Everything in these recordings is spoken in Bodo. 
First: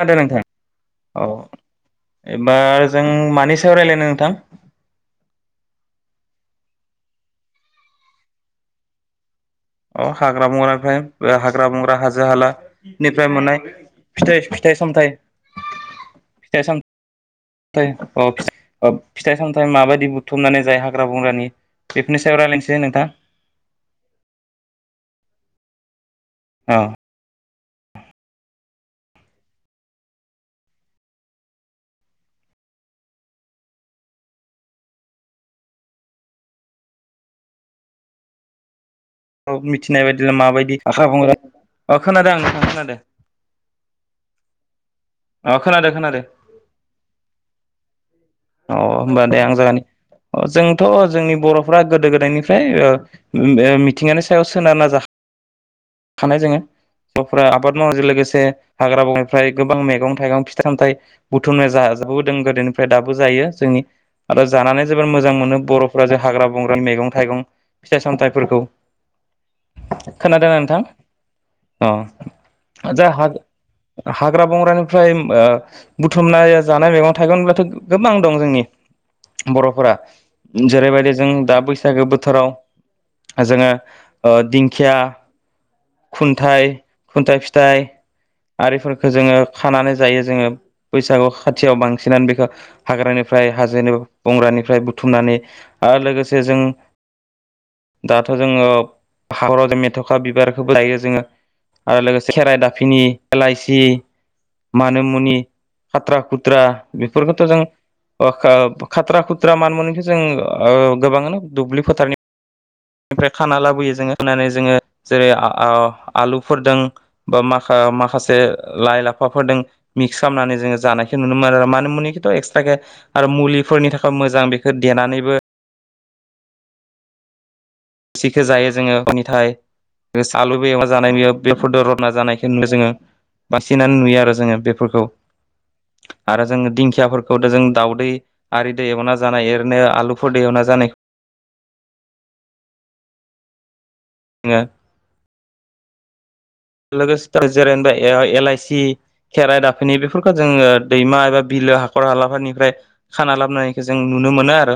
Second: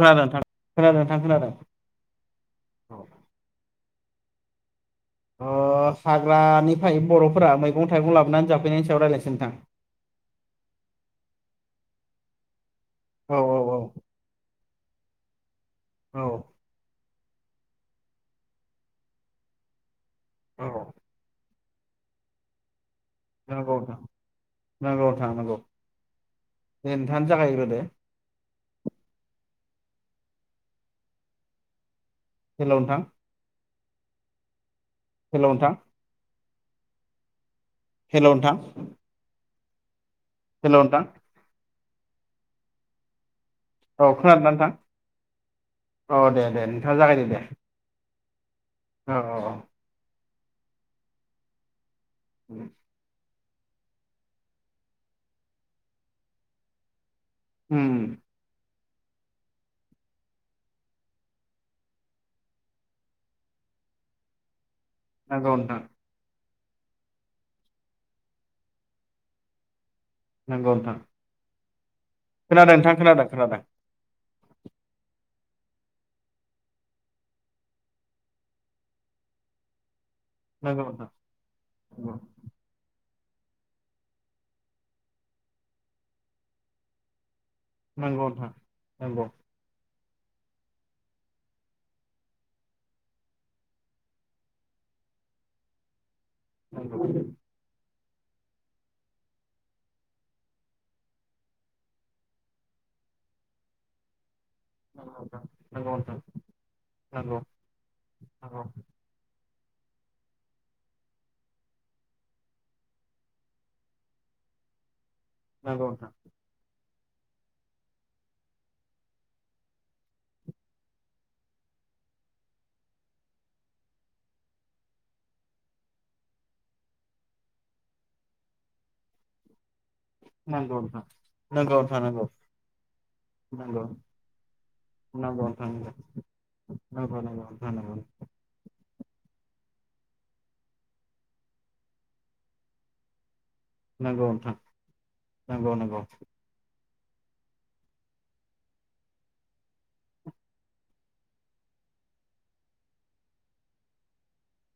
खोनादों नोंथां खोनादों नोंथां औ खोनादों एबार जों मानि सायाव रायलायनो नोंथां अ हाग्रानिफ्राय बर'फोरा मैगं थाइगं लाबोनानै जाफैनायनि सायाव रायजलायसै नोंथां अ हाग्रा बंग्रानिफ्राय हाग्रा बंग्रा हाजो हाला निफ्राय औ मोननाय फिथाइ सामथाय औ थाइ अ फिथाय सामथायाइ माबायदि बुथुमनानै जायो औ हाग्रा बंग्रानि बेफोरनि सायाव रायलायनोसै नोंथां नांगौ नोंथां नांगौ नोंथां नांगौ औ दे दान जागायग्रोदो हेलौ नोंथां हेलौ नोंथां हेलौ नोंथां औ मिथि नाय बायदिनो हेल' माबायदि नोंथां हाग्रा बंग्रा अ खोनादो आं नोंथाङा खोनादो औ खोनादोंना खोनादों नोंथां औ खोनादों दे दे नोंथाङा जागाय दो दे अ औ होमबा दे औ आं जागायनि अ जोंथ' जोंनि बर'फ्रा गोदो-गोदायनिफ्राय ओ मिथिंगानि सायाव सोनारना जा-जाखानाय जोंङो आबाद उम मावनायजों लोगोसे हाग्रा बंग्रानिफ्राय गोबां मैगं थाइगं फिथाइ सामथाय बुथुमनाय जा-जाबोबोदों गोदोनिफ्राय दा बो जायो जोंनि आरो जानानै जोबोर मोजां नंगौ मोनो नोंथां बर'फोरा जे हाग्रा बंग्रान मैगं थाइगं फिथाइ सामथाइफोरखौ खोनादोंना नोंथां? अ खोनादों नोंथां जा खोनादों खोनादों। हाग्रा बंग्रानिफ्राय ओ बुथुमनाय जानाय मैगं थाइगं होनब्लाथ' गोबां दं जोंनि बर'फोरा नंगौ नोंथां जेरैबायदि जों दा बैसागो नंगौ बोथोराव जोङो ओ दिंखिया खुन्थाइ खुन्थाइ फि थाइ नंगौ नोंथां आरिफोरखौ नंगौ जोङो खानानै जायो जोङो बैसागु खाथियाव बांसिनानो बेखौ हाग्रानिफ्राय हाजोनि बंग्रानिफ्राय बुथुमनानै आरो लोगोस [inaudible] दाथ' जोङो हाखराव जों मेथ'खा बिबारखौबो लायो जोङो आरो लोगोसे खेरा दाफिनि एलाइसि मानि मुनि नंगौ नोंथां खाथ्रा खुथ्रा नंगौ बेफोरखौथ' जों नंगौ [unintelligible] खाथ्रा खु थ्रा मान मुनिखौ जों ओ गोबाङानो दुब्लि फोथारनिफ्राय खाना लाबोयो जोङो खानानै जोङो जेरै- नंगौ नोंथां आ-आ-आलुफोरदों बा माखा माखासे लाइ लाफाफोरजों मिक्स खालामनानै जोङो जानायखौ नुनो मानो मान मुनिखौथ' एक्स थाके आरो मुलिफोरनि थाखाय मोजां बेखौ देनानैबो रोसिखौ जायो जोङो [unintelligible] सालुबो नंगौ एवना नोंथां जानाय नुयो नंगौ बेफोरजों नोंथां रथना नंगौ जानायखौ नुनो जोङो बासिनानै नुयो आरो जोङो बेफोरखौ नंगौ आरो जों नंगौ दिंखियाफोरखौ जों नोंथां नंगौ दाउदै आरि दै एवना जानो हायो आरो नो आलुफोरदो एवना जानाय नंगौ नोंथां नंगौ नंगौ लोगोसे जेरैबा ए-एलाइसि खेराइ दाफिनि बेफोरखौ जोङो दैमा एबा बिलो हाखर हालाफोरनिफ्राय खाना लाबोनायखौ जों नुनो मोनो आरो।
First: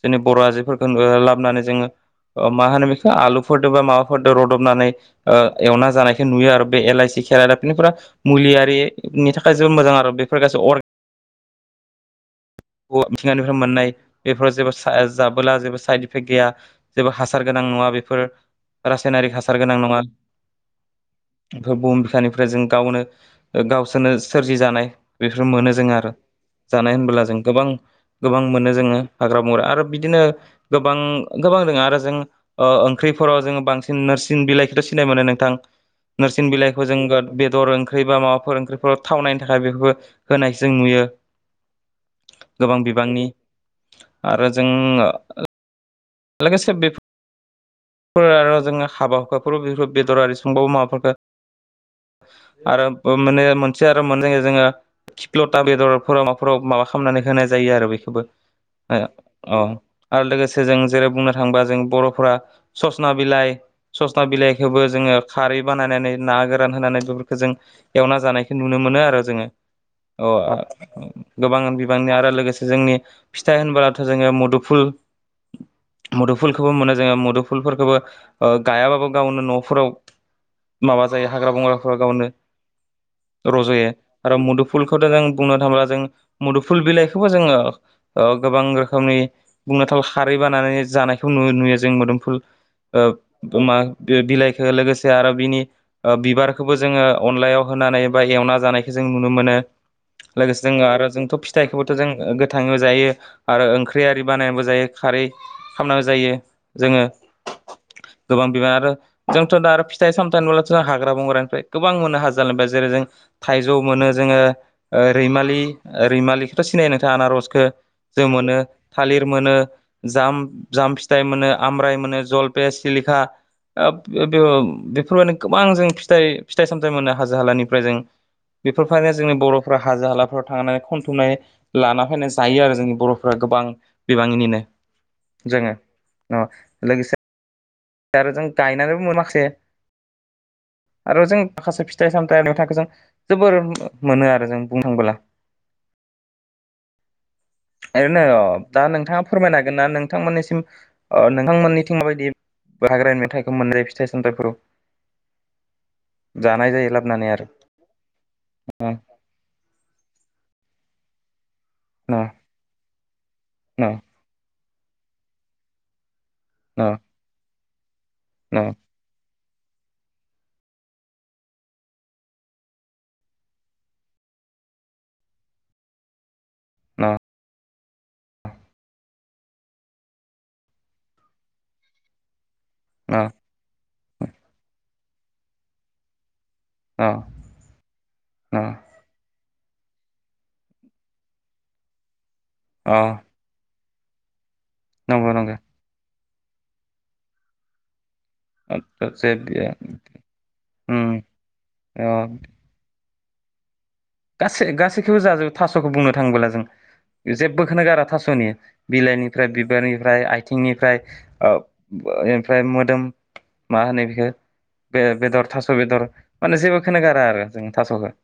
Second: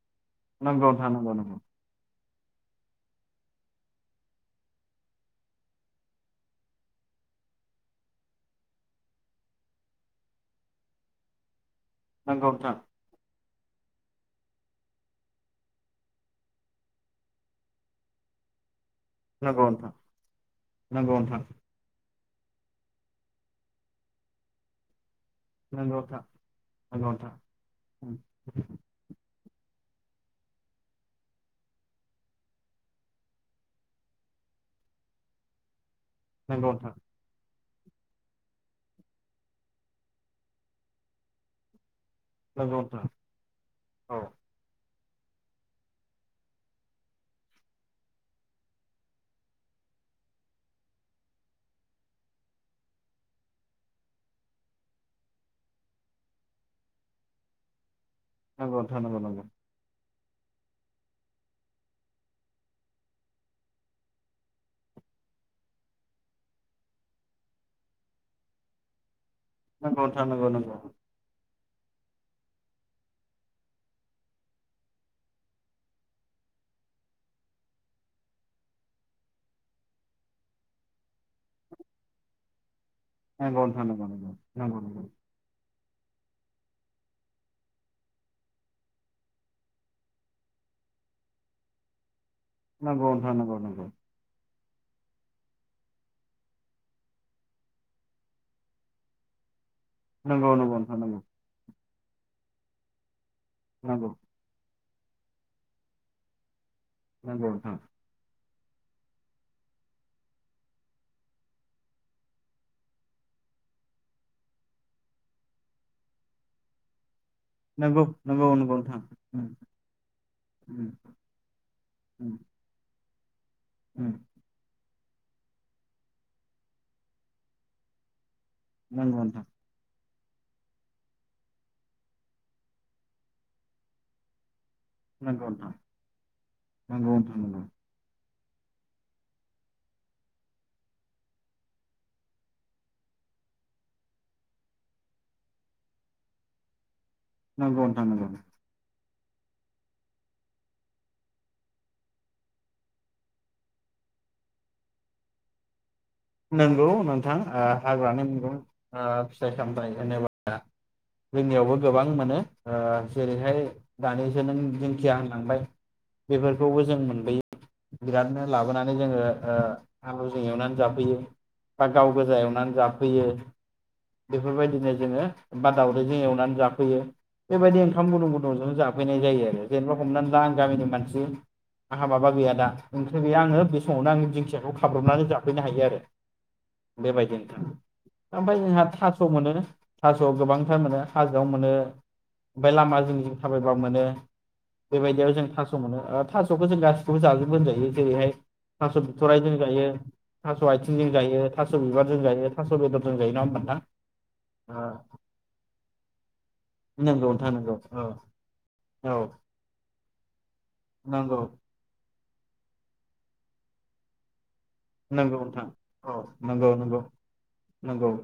जोंनि बर' आयजोफोरखौ ओ नोंथां नंगौ नंगौ लाबोनानै जोङो ओ मा होनो बेखौ आलुफोरदो बा माबाफोरदो रुदबनानै ओ एवना जानाय खौ नुयो आरो बे एलाइसि, खेरा दाफिनिफोरा मुलियारिनि थाखाय जोबोद मोजां आरो बेफोर गासै अर नंगौ नोंथां मिथिंगानिफ्राय मोननाय बेफोराव जेबो सा जाबोला जेबो साइद इफेक्ट गैया, जेबो हासार गोनां नङा बेफोर रासायनारि हासार नंगौ गोनां नङा, नंगौ बुहुम बिखानि फ्राय जों गावनो गावसोरनो सोरजिजानाय बेफोर मोनो जों आरो जानाय नंगौ नोंथां नंगौ होनबोला जों [unintelligible] गोबां मोनो जोङो हाग्रा बंग्रा आरो बिदिनो गोबां गोबां दं आरो जों ओ ओंख्रिफोराव जोङो बांसिन नोरसिं बिलाइखौथ' सिनाय मोनो नोंथां नोरसिं बिलाइखौ नोंथां जों बेदर ओं ओंख्रि बा माबाफोर ओंखिफोराव थावनायनि थाखाय बेफोरखौ होनाय जों नुयो, नंगौ नोंथां नंगौ गोबां नोंथां नंगौ नोंथां नंगौ नोंथां नंगौ बिबांनि नोंथां औ आरो जों [inaudible] लोगोसे बेफोर आरो जोङो हाबा हुखाफोराव बेफोरखौ बेदर आरि संबावो माबाफोरखौ आरो माने मोनसे आरो मोननाय जायो जोङो थिफ्ल'था बेदरफोराव माबाफोराव माबा खालामनानै होनाय जायो आरो बेखौबो। नंगौ नोंथां नंगौ नंगौ औ आरो लोगोसे जों जेरै बुंनो थाङोबा जों बर'फोरा सजना बिलाइ, सजना बिलाइखौबो जोङो खारै बानायनानै ना गोरान होनानै बेफोरखौ जों एवना जानायखौ नुनो मोनो आरो जोङो नंगौ औ [inaudible] गोबां बिबांनि आरो लोगोसे जोंनि फिथाइ होनबोलाथ' जोङो मुदुफुल मुदुफुलखौबो मोनो जोङो, मुदुफुलफोरखौबो ओ गायाबाबो गावनो न'फोराव माबा जायो हाग्रा बंग्राफोर गावनो नंगौ नोंथां रज'यो नंगौ नंगौ आरो मुदुफुलखौथ' जों बुंनो थाङोब्ला जों मुुदुफुल बिलाइखौबो जोङो ओ गोबां रोखोमनि बुंनो थांब्ला खारै बानाय नानै जानायखौ नुयो जों मोदोमफुल नंगौ नोंथां नंगौ ओ मा नंगौ [inaudible] लोगोसे आरो बिनि बिबारखौबो जोङो अनलायाव होनानै बा एवना जानायखौ जों नुनो मोनो। नंगौ लोगोसे नंगौ जों आरो जोंथ' फिथाइखौबो जों गोथाङै जायो आरो ओंख्रि आरि बानायनाबो जायो खारै खालामनांगौ जायो जोङो नंगौ नोंथां गोबां [inaudible] आरो जोंथ' दा आरो फिथाइ सामथाय होनोब्लाथ' जों हाग्रा बंग्रानिफ्राय गोबां मोनो हाजो हालानिफ्राय जेरै जों थाइजौ मोनो जोङो रैमा रैमालिखौथ' सिनाय नोंथां आनारस खौ नंगौ जों नंगौ नंगौ नोंथां नंगौ मोनो, नंगौ नोंथां नंगौ थालिर मोनो, जाम जाम फिथाइ मोनो, आमलाइ मोनो, जलपे, सिलिखा [unintelligible] बेबनो गोबां जों फिथ फिथाइ सामथाइ मोनो हाजो हालानिफ्राय जों नंगौ बेफोरबायनो नोंथां नंगौ जोंनि नोंथां बर'फोरा हाजो हाला [unintelligible] थांनानै खनथुमनाय लाना फैनाय जायो आरो जोंनि बर'फ्रा गोबां बिबांनिनिनो। नोंगौथां लोगोसे नांगौथां नंगौ। आरो जों गायनानैबो मोनाखासे आरो जों माखासे फिथाइ सामथथ जों जोबोर मोनो आरो जों बुं थांला। नंगौ नोंथां ओरैनो नंगौ दा नोंथाङा फोरमायनो हागोन ना नोंथांमोननिसिम नोंथांमोननिथिं माबायदि हाग्रा मेथाइखौ मोनजायो फिथाइ सामथाइफोराव नंगौ नोंथां हाग्रानि मुगं न फिथाइ सामथायाइ होनोबा जोंनियावबो गोबां न मोनो जेरैहाय न दानिसो नों जेनोखि आं लांबाय बेफोरखौबो न जों मोनबोयो बिरादनो न लाबोनानै जोङो आलुजों एवनानै जाब बा गाव गोजा एनानै जाफै बेफोरबायदिनो जोो बा दाावैजों एनानै जाफैयो बेबायदि ओंखाम गुदुं गुदुंजों जाफैनाय जायो आरो जेनेबा हमनानै ला आं गामिनि मानसि आंहा माबा गैया दा ओमफ्राय न बे आङो समावनो आं दिंखियाखौ हाब्रबनानै जाफ्लैनो हायो आरो द न बेबायदिनोथां ओमफ्राय न जोंहा थास' मोनोो थास'आव गोबांथार मोनो हाजोआव मोनो ओमफ्राय अ लामाजों थाबाय गोबां मोनो बेबायदियाव नंगौ जों नंगौ थास' मोनो आरो थास'बो जों गासिखौबो जाजोबबोजायो जेरैहाय थास' बिथ'रायदिोन जे गायो थ बायथिंजों उम जायो थास' अ बिबारजों जायो थास' गो जों जायो ना ह होना गासै गासैखौबो जाजोबो थास'खौ बुंनो थाङबोला जों जेबोखौनो नोंथां ओ गारा थास'नि नंगौ नोंथां नंगौ औ बिलाइनिफ्राय बिबारनिफ्राय आथिंनिफ्राय नंगौ ओमफ्राय मोदोम मा होनो बेखौ बे नंगौ बेदर नोंथां थास' बेदर औ माने नंगौ नंगौ जेबोखौोन गारा आरो जों नंगौ थास'खौ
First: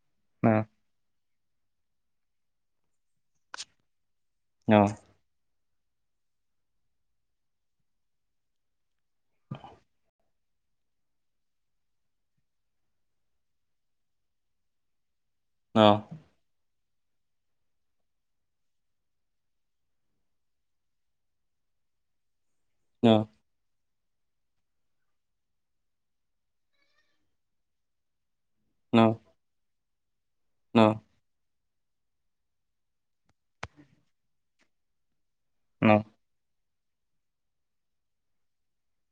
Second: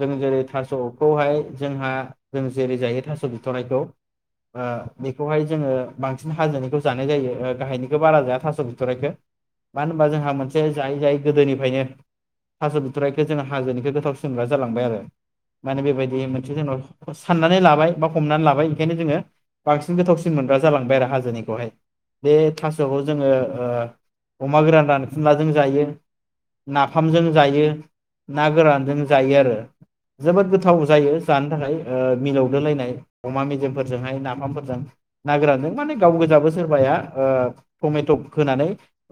जों जेरै न थास'खौहाय जोंहा जों जेरै जै स दिथ'नायखौ न बेखौहाय जोङो बांसिन हाजोननिखौ जानाय जायो गाहायनिखौ बारा जाया थास' बिथराइखौो मानो होनबा जोंहा मोनसे जायै जायै गोदोनिफ्रायनो थास' बिथुथ्राइखौ जोङो हाजोनिखौ गोथाव सोमग्रा जालांबाय आरो माने न बेबायदि मोनसे जोंन' साननानै लाबाय बा हमनानै लाबाय ओंखायनो जोङो बांसिन गोथावसिन मोनग्रा जालांबाय आरो हाजोनिखौहाय बे थास'खौ न जोङो अमा ग्रान ों जायो नाफामजों जायो ना गोरानजों न जायो आरो जोबोद गोथाव न जायो जानो थाखाय ओ मिलौदोलायनाय अमा मेजेमफोरजोंहाय नाफामफोरजों नागोरानजों माने न गाव गोजाबो सोरबाया ओ टमेथ होनानै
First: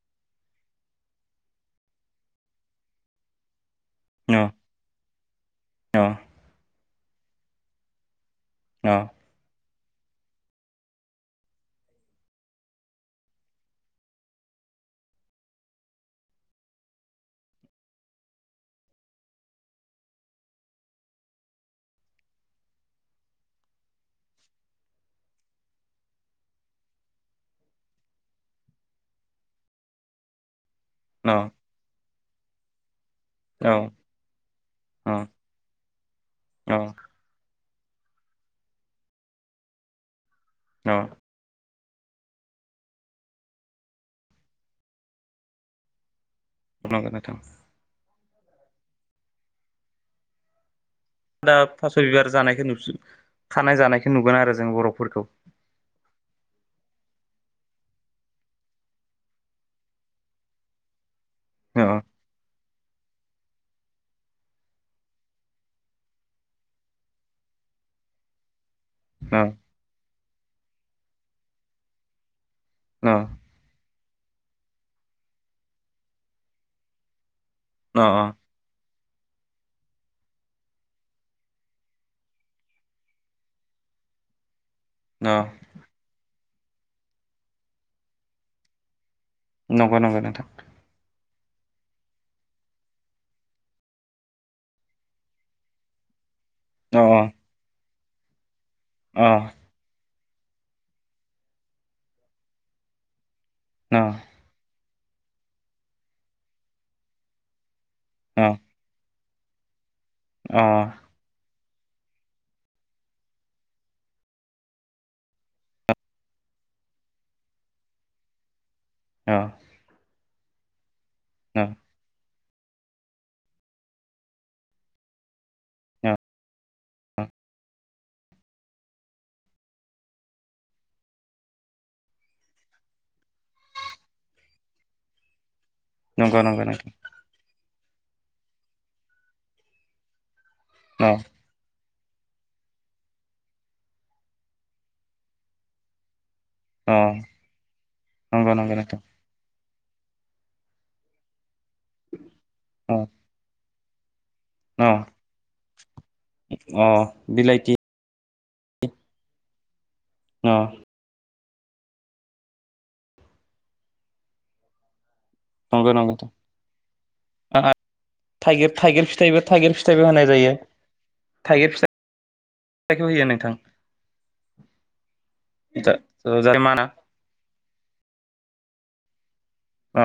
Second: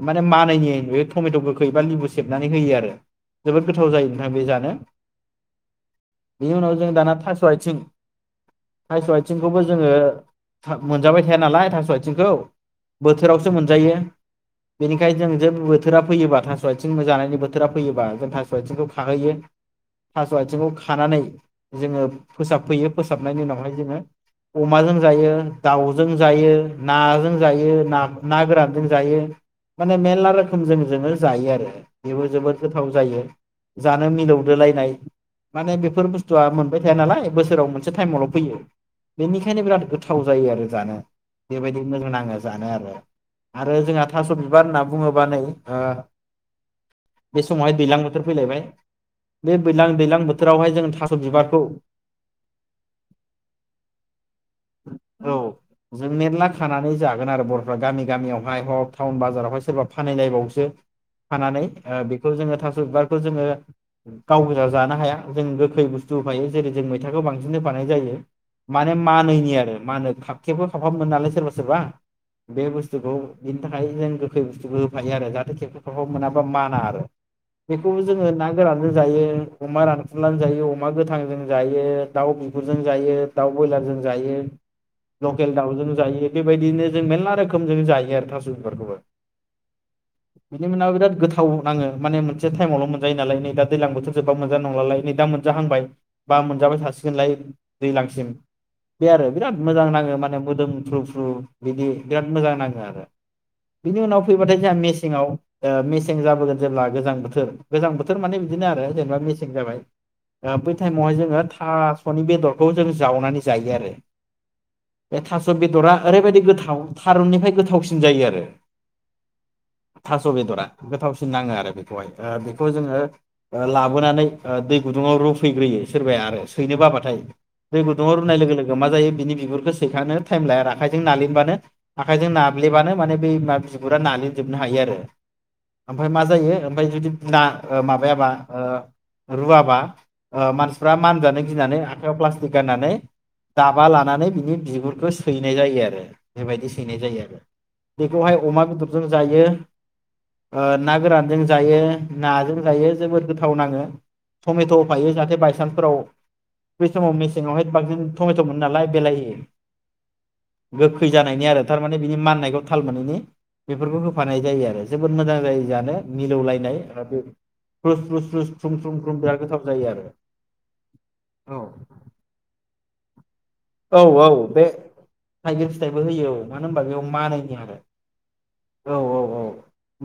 माने मानैहोयो [unintelligible] टमेट' गोखै एबा लिबु सेबनानै होयो आरो जोबोद गोथाव जायो नोंथां न बे जानो बेनि उनाव जों दाना थास' आइथिं न थास' आइथिंखौबो जो ओङो मोनजाबाय थाया नालाय थास' आइथिंखौ बोथोरावसो मोनजायो बेनिखायनो जों जे बो थोरा फैयोबा थास' आइथिं जानायनि बोथोरा फैयोबा जों थास' आथिंखौ खाहैयो थास' आथिंखौ खानानै जोङो फोसाबफैयो फोसाबनायनि उनावहाय जोङो अमाजों जायो दाउजों जायो नाजों जायो ना- ना गोरानजों जायो माने मेरला रोखो मजों जोङो जायो आरो। बेबो जोबोद गोथाव जायो। न जानो मिलौदोलायनाय न माने बेफोर बुस्थुआ मोनबाय थाया न नालाय बोसोराव मोनसे टाइमावल' फैयो बेनिखायनो बिराद गोथाव जायो आरो जानो बेबायदि मोजां नाङो जानो आरो आरो जोंहा थ' बिबार होनना बुङोब बा नै ओ नंगौ नोंथां बे समाव दैलां बोथोर फैलायबाय बे बैलां दैलां बोथोरावहाय जों थास दा बिबारखौ फास' बिबार जानायखौ नुफिन खानाय जानायखौ नुगोन आरो जों बर'फोरखौ गोन आरो बर'फ्रा गामि गामियावहाय हक टाउन बाजारावहाय सोरबा फानायलायबावसो फानानै अ बेखौ जोङो थास' बार बेखौ जोङो गाव गोजा जानो हाया जों गोखै बुस्थु होफायो जेरै जों मैथाखौ बांसिन बानाय जायो। माने अ मानैनि आरो मा होनो खाब खेबो खाब-खाबमोन नालाय सोरबा-सोरबा बे बुस्थुखौ अ बिनि थाखाय जों गो खै बुस होफायो आरो जाहाथे खेब-खेब खाब-खाब मोना बा माना आरो। बेखौबो अ जोङो ना गोरानजों जायो अमा रान फुलाजोंजायो अमा गोथांजों जायो दाउ बिगुरजों जायो दाउ ब्रयलारजों जायो अ लकेल दाउजों जायो बे बेबायदिनो जों मेरला रोखोम जों जायो आरो थास' बिबारखौबो। नंगौ नंगौ नोंथां। थाव नाङो माने मोनसे टाइमावल' मोनजायो नालाय नै दा दैजां बोथोर जोबबा मोनजा नंलालाय नै दा मोनजाहांबाय बा मोनजाबाय अ थासिगोनलाय दैज्लांसिम बे आरो अ बिराद मोजां नाङो माने ब्ला मोदोमफ्रु फ्रु बिदि बिराद मोजां नाङो आरो बिनि उनाव मेसेङाव ओ मेसें जाबोगोन जेब्ला गोजां बोथोर गोजां बोथोर माने अ बिदिनो आरो जेनेबा मे सें जाबाय दा अ बै टाइमावहाय जोङो थास'नि बेदरखौ जों जावनानै जायो आरो बे थास' बेदरा ओरैबायदि गोथाव थारुननिफ्राय गोथावसिन जायो आरो। औ थास' बेदरा गोथावसिन नाङो आरो बेखौहाय ओ खौ जोङो ओ लाबोनानै ओ दै गुदुङाव रुफैयो सोरबाया आरो सैनो बाबाथाय दै गुदुङाव रुनाय लोगो लोगो माजायो बिनि बिगुरखौ सैखां टाइम लाया आखाइजों नालिबानो आखाइजों नाब्लेबानो माने बै बि गुरा नालेमजोबनो हायो आरो। ओमफ्राय मा नंगौ जायो नंगौ ओमफ्राय नोंथां जुदि ना ओ माबायाबा ओ रुवाबा ओ मानसिफ्रा अ मानजानो गिनानै आ खाइयाव प्लास्टिक गाननानै दाबा लानानै बिनि बिगुरखौ सैनाय जायो आरो बेबायदि सैनाय अ जायो आरो बेखौहाय नंगौ अमा नंगौ नोंथां बेदरजों जायो। ओ ना गोरानजों जायो नाजों जायो अ जोबोद गोथाव नाङो। टमेट' अ होफायो जाहाथे बायसान्सफोराव अ बै समाव मेसेङावहाय बिलाइथि बांसिन टमेट'मोन नालाय बेलाहि अ गोखै जानायनि आरो थारमाने बिनि माननायखौ थाल मोनैनि बेफोरखौ होफानाय जायो आरो जों। [unintelligible] मोजां जायो नंगौ जानो नंगौ मिलौलायनाय [unintelligible] बिराद थाइगिर थाइगिर फिथाइबो गोथाव थाइगिर जायो आरो फिथाइबो होनाय जायो औ थाइगिर फिथाइखौ होयो नोंथां औ औ बे थाइगिर फिथाइबो होयो औ जाय मानो होनबा माना बेयाव मानैनि आरो औ औ औ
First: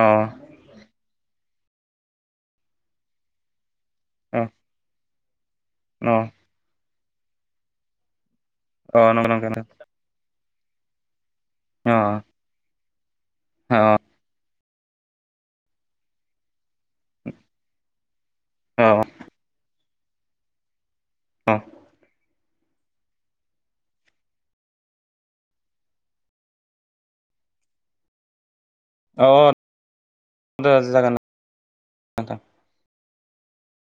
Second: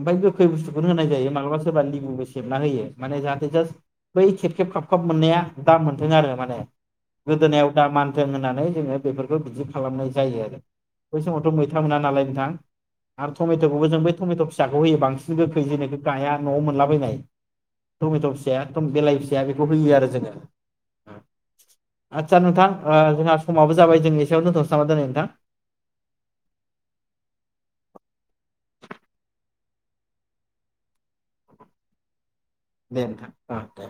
अ गोखै बुस्थुखौ होनाय जायो म मालाबा सोरबा लेबुबो सेबना होयो माने जाहाथे जास बै अ खेब खेब खाबखाब मोननाया दाम मोनथों अ आरो माने। गोदोनायाव दा मानथों होननान नै जोङो अ नंगौ बेफोरखौ नंगौ बिदि खालामनाय जायो आरो। बै समावथ' मैथा अ मोना नालाय नोंथां। आरो अ टमेट'खौबो जों ब टमेट'सो फिसाखौ होयो बांसिन गोखै जेख गाया न'आव मोनलाबायनाय टमेट'स अ एदम बेलाइ फिसा बेखौ होयो आरो। जोङो। अ। आदसा नोंथां जोंहा समाबो जाबाय जोंनि सायाव दोन्थ'सै नामा दिनै नोंथां? अद जागोन नोंथां। दे नोंथां ओ दे।